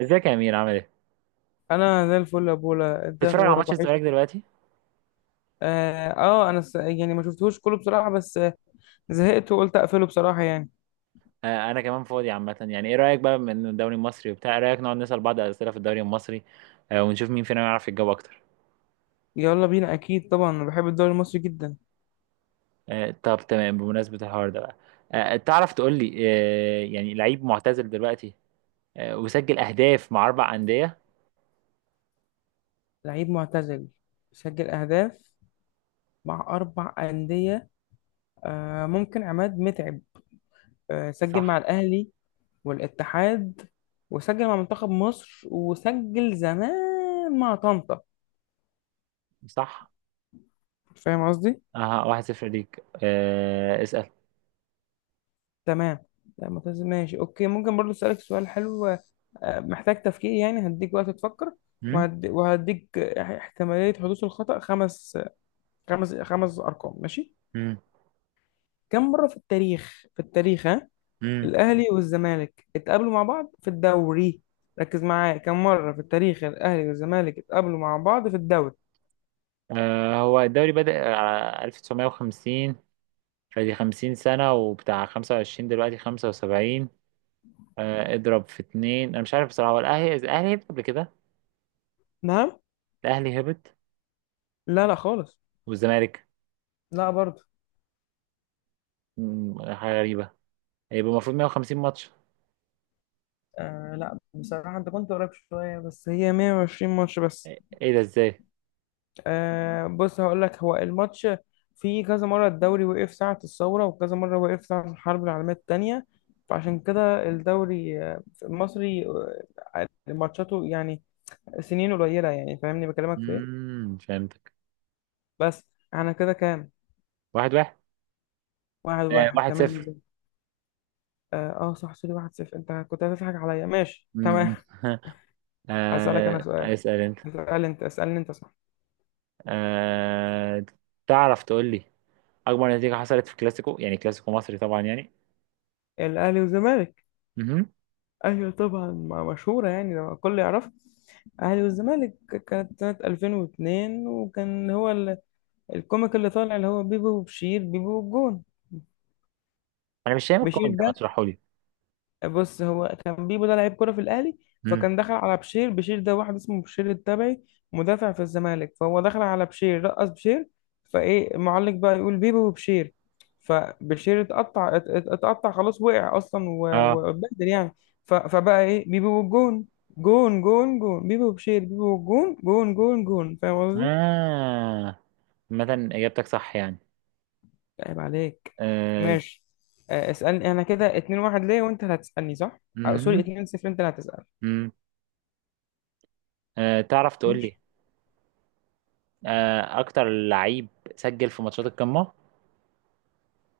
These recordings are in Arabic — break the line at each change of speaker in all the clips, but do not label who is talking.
ازيك يا امير، عامل ايه؟
انا زي الفل يا بولا، انت إيه
بتتفرج على
اخبارك
ماتش
وحش؟
الزمالك دلوقتي؟
انا يعني ما شفتهوش كله بصراحه بس زهقت وقلت اقفله بصراحه يعني.
آه، انا كمان فاضي عامه، يعني ايه رايك بقى من الدوري المصري وبتاع ايه رايك نقعد نسال بعض اسئله في الدوري المصري؟ آه، ونشوف مين فينا يعرف يجاوب اكتر.
يلا بينا، اكيد طبعا انا بحب الدوري المصري جدا.
آه، طب تمام. بمناسبه الحوار ده بقى، تعرف تقول لي يعني لعيب معتزل دلوقتي وسجل اهداف مع 4 انديه؟
لعيب معتزل، سجل اهداف مع اربع انديه. آه، ممكن عماد متعب. آه، سجل مع
صح.
الاهلي والاتحاد، وسجل مع منتخب مصر، وسجل زمان مع طنطا.
صح.
فاهم قصدي؟
اها، 1-0 ليك. اسال.
تمام. لا معتزل، ماشي اوكي، ممكن برضو اسالك سؤال حلو. محتاج تفكير يعني، هديك وقت تفكر.
امم.
وهديك احتمالية حدوث الخطأ خمس أرقام، ماشي.
امم.
كم مرة في التاريخ، ها؟
امم.
الأهلي والزمالك اتقابلوا مع بعض في الدوري. ركز معايا، كم مرة في التاريخ الأهلي والزمالك اتقابلوا مع بعض في الدوري؟
آه، هو الدوري بدأ على 1950، فدي 50 سنة، وبتاع 25 دلوقتي 75. اضرب في اتنين. أنا مش عارف بصراحة، هو الأهلي هبط قبل كده؟
نعم.
الأهلي هبط؟
لا، لا خالص.
والزمالك؟
لا برضه.
حاجة غريبة. هيبقى المفروض 150 ماتش.
لا، بصراحة انت كنت قريب شوية بس هي 120 ماتش بس.
إيه ده إزاي؟
بص هقول لك، هو الماتش في كذا مرة الدوري وقف ساعة الثورة، وكذا مرة وقف ساعة الحرب العالمية التانية. فعشان كده الدوري المصري ماتشاته يعني سنين قليلة، يعني فاهمني بكلمك في ايه.
فهمتك.
بس. احنا كده كام؟
1-1.
واحد
آه،
واحد
واحد
تمام،
صفر
زي... صح سوري، 1-0، انت كنت هتضحك عليا، ماشي تمام.
مم.
هسألك انا
آه،
سؤال.
اسأل أنت.
اسأل انت، اسألني انت، صح.
آه، تعرف تقول لي أكبر نتيجة حصلت في كلاسيكو، يعني كلاسيكو مصري طبعا، يعني.
الاهلي والزمالك.
مهم.
ايوه طبعا، مشهوره يعني، لما الكل يعرف. الاهلي والزمالك. كانت سنه 2002، وكان هو الكوميك اللي طالع، اللي هو بيبو وبشير، بيبو والجون.
أنا مش فاهم
بشير
الكومنت ده، ما
ده.
تشرحه لي؟
بص، هو كان بيبو ده لعيب كرة في الأهلي.
مم.
فكان دخل على بشير. بشير ده واحد اسمه بشير التبعي، مدافع في الزمالك. فهو دخل على بشير، رقص بشير. فإيه المعلق بقى؟ يقول بيبو وبشير. فبشير اتقطع، اتقطع خلاص، وقع أصلا
اه،
واتبهدل يعني. فبقى إيه؟ بيبو والجون، جون جون جون، بيبو وبشير، بيبو والجون جون جون جون، فاهم قصدي؟
اه. مثلا إجابتك صح يعني.
عيب عليك.
أه.
ماشي. اسألني أنا، كده 2-1 ليه؟ وأنت اللي هتسألني صح؟ سوري
مهم.
2-0، أنت اللي هتسأل.
مم. أه، تعرف تقول
ماشي.
لي. أه، أكتر لعيب سجل في ماتشات القمة؟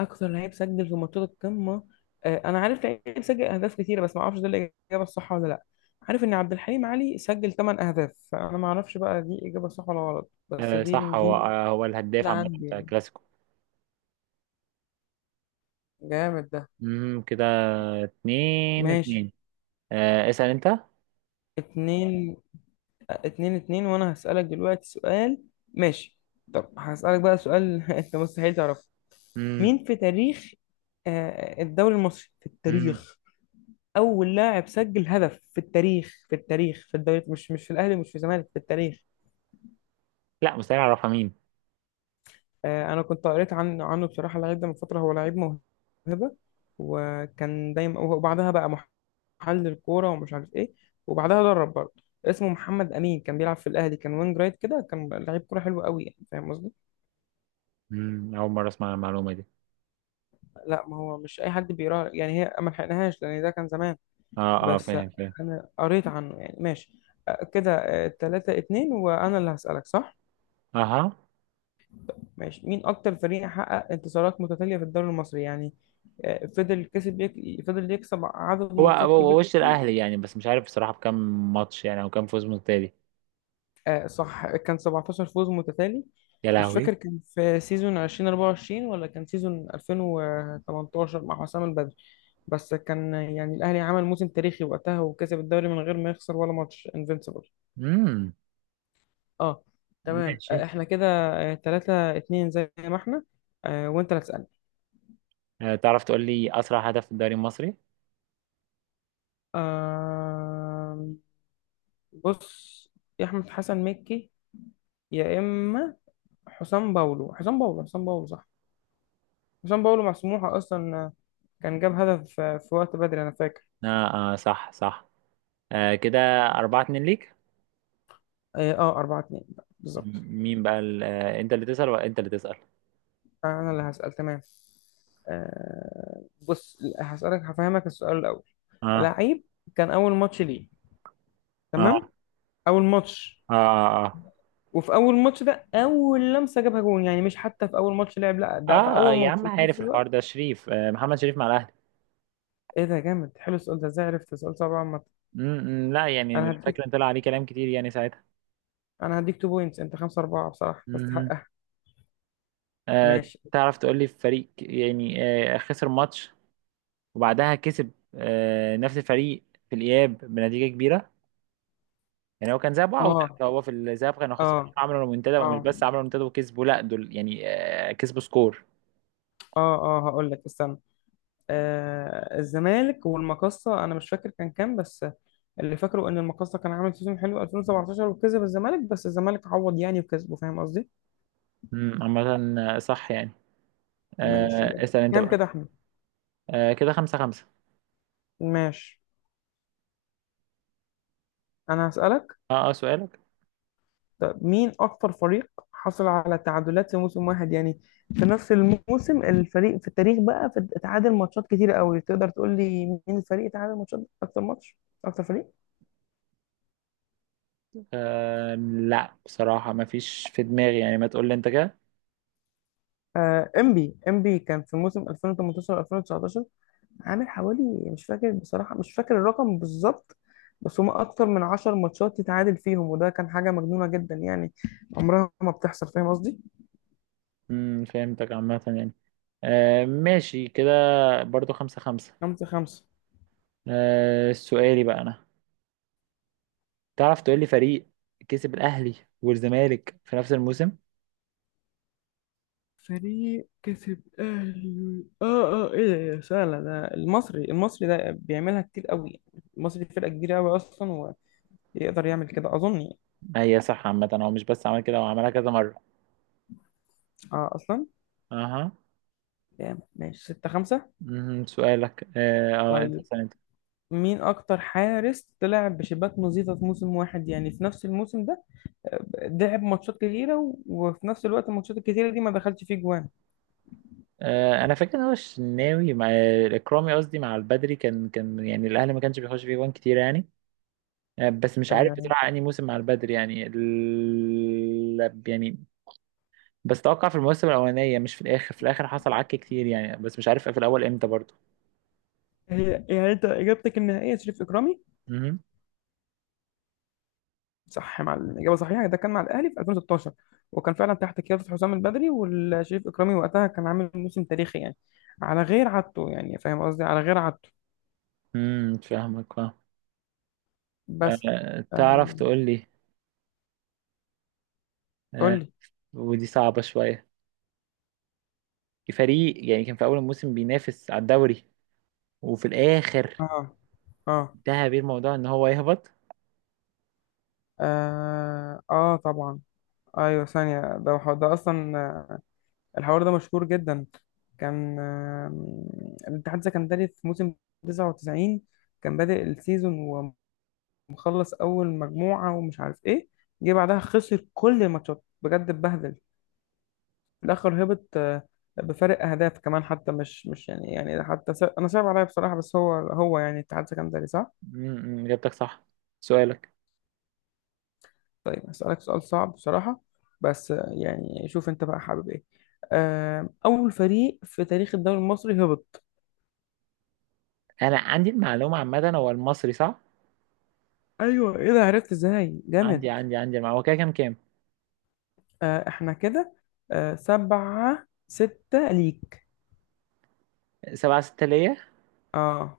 اكتر لعيب سجل في ماتشات القمه. انا عارف لعيب سجل اهداف كتيره بس ما اعرفش ده الاجابه الصح ولا لا. عارف ان عبد الحليم علي سجل 8 اهداف، فانا ما اعرفش بقى دي اجابه صح ولا غلط، بس
أه،
دي
صح. هو
دي
آه، هو الهداف
اللي
عامة
عندي
بتاع
يعني.
الكلاسيكو.
جامد ده.
مهم. كده اتنين
ماشي.
اتنين أه، اسأل أنت.
اتنين اتنين. اتنين، وانا هسألك دلوقتي سؤال. ماشي. طب هسألك بقى سؤال انت مستحيل تعرفه.
مم.
مين في تاريخ الدوري المصري في
مم.
التاريخ، اول لاعب سجل هدف في التاريخ في الدوري، مش في الاهلي، مش في الزمالك، في التاريخ؟
لا، مستحيل أعرفها، مين؟
انا كنت قريت عنه بصراحه، اللعيب ده من فتره هو لعيب موهبه، وكان دايما، وبعدها بقى محلل كوره ومش عارف ايه، وبعدها درب برضه. اسمه محمد امين، كان بيلعب في الاهلي، كان وينج رايت كده، كان لعيب كوره حلو قوي يعني، فاهم قصدي؟
مم. أول مرة أسمع المعلومة دي.
لا، ما هو مش اي حد بيقرا يعني، هي ما لحقناهاش لان ده كان زمان.
اه، اه،
بس.
فاهم فاهم.
انا قريت عنه يعني، ماشي. كده 3-2، وانا اللي هسألك، صح.
اها،
ماشي، مين أكتر فريق حقق انتصارات متتالية في الدوري المصري يعني؟ فضل يكسب عدد
هو
ماتشات
هو
كبير.
وش الأهلي يعني، بس مش عارف بصراحة بكم ماتش يعني، أو كم فوز متتالي.
صح، كان 17 فوز متتالي.
يا
مش
لهوي.
فاكر كان في سيزون 2024 ولا كان سيزون 2018 مع حسام البدري، بس كان يعني الأهلي عمل موسم تاريخي وقتها، وكسب الدوري من غير ما يخسر ولا ماتش، انفينسيبل.
امم.
اه، تمام.
ماشي.
احنا كده 3-2 زي ما احنا. وانت اللي هتسألني.
آه، تعرف تقول لي أسرع هدف في الدوري المصري؟
آه، بص، يا احمد حسن مكي، يا اما حسام باولو، حسام باولو، حسام باولو، صح. حسام باولو مع سموحه اصلا، كان جاب هدف في وقت بدري انا فاكر.
آه, آه، صح صح. آه، كده 4-2 ليك.
4-2 بالظبط.
مين بقى أنت اللي تسأل ولا أنت اللي تسأل؟
انا اللي هسأل، تمام. بص هسألك، هفهمك السؤال الأول.
آه.
لعيب كان أول ماتش ليه،
آه،
تمام. أول ماتش،
آه. آه.
وفي أول ماتش ده أول لمسة جابها جون، يعني مش حتى في أول ماتش لعب، لا ده في
آه. آه,
أول
يا
ماتش
عم
وفي نفس
عارف الحوار
الوقت.
ده شريف، آه، محمد شريف مع الأهلي.
إيه ده؟ جامد حلو السؤال ده، إزاي عرفت؟ السؤال صعب عامة.
م- م، لا،
أنا
يعني فاكر إن
هديك
طلع عليه كلام كتير يعني ساعتها.
انا هديك 2 بوينتس، انت 5-4 بصراحه
مهم.
تستحقها.
آه،
ماشي.
تعرف تقول لي فريق يعني خسر ماتش وبعدها كسب نفس الفريق في الإياب بنتيجة كبيرة؟ يعني هو كان ذهاب وعودة،
اه
فهو في الذهاب كانوا خسرانين،
اه
عملوا رومنتادا.
اه
ومش بس عملوا رومنتادا وكسبوا، لا دول يعني كسبوا سكور.
اه اه، هقول لك استنى. الزمالك والمقصه، انا مش فاكر كان كام، بس اللي فاكره ان المقصه كان عامل سيزون حلو 2017 وكسب الزمالك، بس الزمالك عوض يعني وكسبه، فاهم قصدي.
عامة. آه، صح يعني.
ماشي،
آه،
جامد.
اسأل انت
كام
بقى.
كده يا احمد؟
آه، كده 5-5.
ماشي. انا هسألك.
اه، اه، سؤالك.
طب مين أكتر فريق حصل على تعادلات في موسم واحد يعني، في نفس الموسم، الفريق في التاريخ بقى، في اتعادل ماتشات كتير قوي، تقدر تقول لي مين الفريق اتعادل ماتشات أكتر ماتش، أكتر فريق؟
آه، لا بصراحة ما فيش في دماغي يعني، ما تقول لي انت كده.
إنبي إنبي كان في موسم 2018-2019، عامل حوالي، مش فاكر بصراحة، مش فاكر الرقم بالظبط، بس هما أكتر من 10 ماتشات يتعادل فيهم، وده كان حاجة مجنونة جدا يعني، عمرها ما بتحصل، فاهم قصدي؟
فهمتك عامة يعني. آه، ماشي كده. برضو 5-5.
5-5.
آه، سؤالي بقى أنا. تعرف تقول لي فريق كسب الأهلي والزمالك في نفس الموسم؟
فريق كسب اهلي، اه اه، ايه ده؟ إيه ده؟ سهله ده، المصري. المصري ده بيعملها كتير قوي، المصري فرقه كبيره قوي اصلا، ويقدر يعمل كده اظن يعني.
هي صح عامة، هو مش بس عمل كده، هو عملها كذا مرة.
اه اصلا،
أها.
يعني ماشي 6-5.
مهم. سؤالك، انت
طيب
سألت.
مين اكتر حارس طلع بشباك نظيفه في موسم واحد يعني، في نفس الموسم ده لعب ماتشات كتيره وفي نفس الوقت الماتشات الكتيره دي ما دخلش فيه جوان؟
آه، انا فاكر ان هو الشناوي مع اكرامي، قصدي مع البدري. كان يعني الاهلي ما كانش بيخش فيه جوان كتير يعني. آه، بس مش عارف
آه،
بصراحه انهي موسم مع البدري، يعني يعني. بس توقع في الموسم الاولانيه، مش في الاخر. في الاخر حصل عك كتير يعني، بس مش عارف في الاول امتى برضه.
يعني انت اجابتك النهائيه شريف اكرامي.
امم.
صح، مع الإجابة صحيحة، ده كان مع الأهلي في 2016، وكان فعلا تحت قيادة حسام البدري، والشريف إكرامي وقتها كان عامل موسم تاريخي يعني، على غير عادته يعني، فاهم قصدي، على غير عادته.
فاهمك فاهم.
بس.
آه، تعرف
آه.
تقول لي.
قول
آه.
لي.
ودي صعبه شويه، فريق يعني كان في اول الموسم بينافس على الدوري، وفي الاخر
اه اه
انتهى بيه الموضوع ان هو يهبط؟
اه، آه طبعا، ايوه ثانية، ده اصلا الحوار ده مشهور جدا. كان الاتحاد السكندري في موسم 99، كان بادئ السيزون، مخلص اول مجموعه ومش عارف ايه، جه بعدها خسر كل الماتشات، بجد اتبهدل، في الاخر هبط بفارق اهداف كمان، حتى مش يعني حتى انا صعب عليا بصراحه، بس هو يعني اتحاد سكندري، صح.
اجابتك صح. سؤالك.
طيب هسألك سؤال صعب بصراحه، بس يعني شوف انت بقى حابب ايه. اول فريق في تاريخ الدوري المصري هبط؟
انا عندي المعلومه عامه، هو المصري، صح؟
ايوه، ايه ده؟ عرفت ازاي؟ جامد.
عندي المعلومه. هو كده كام؟
احنا كده 7-6 ليك.
7-6 ليا.
اه.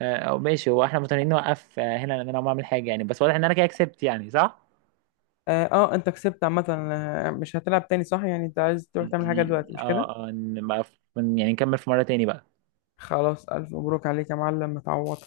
آه، او ماشي. هو احنا متنقلين نوقف هنا، لان انا ما اعمل حاجه يعني، بس واضح ان انا كده كسبت يعني، صح؟
انت كسبت عامة. مش هتلعب تاني صح؟ يعني انت عايز تروح تعمل حاجة دلوقتي، مش كده؟
اه، اه، إن ما- يعني نكمل في مره تاني بقى.
خلاص، الف مبروك عليك يا معلم، متعوض.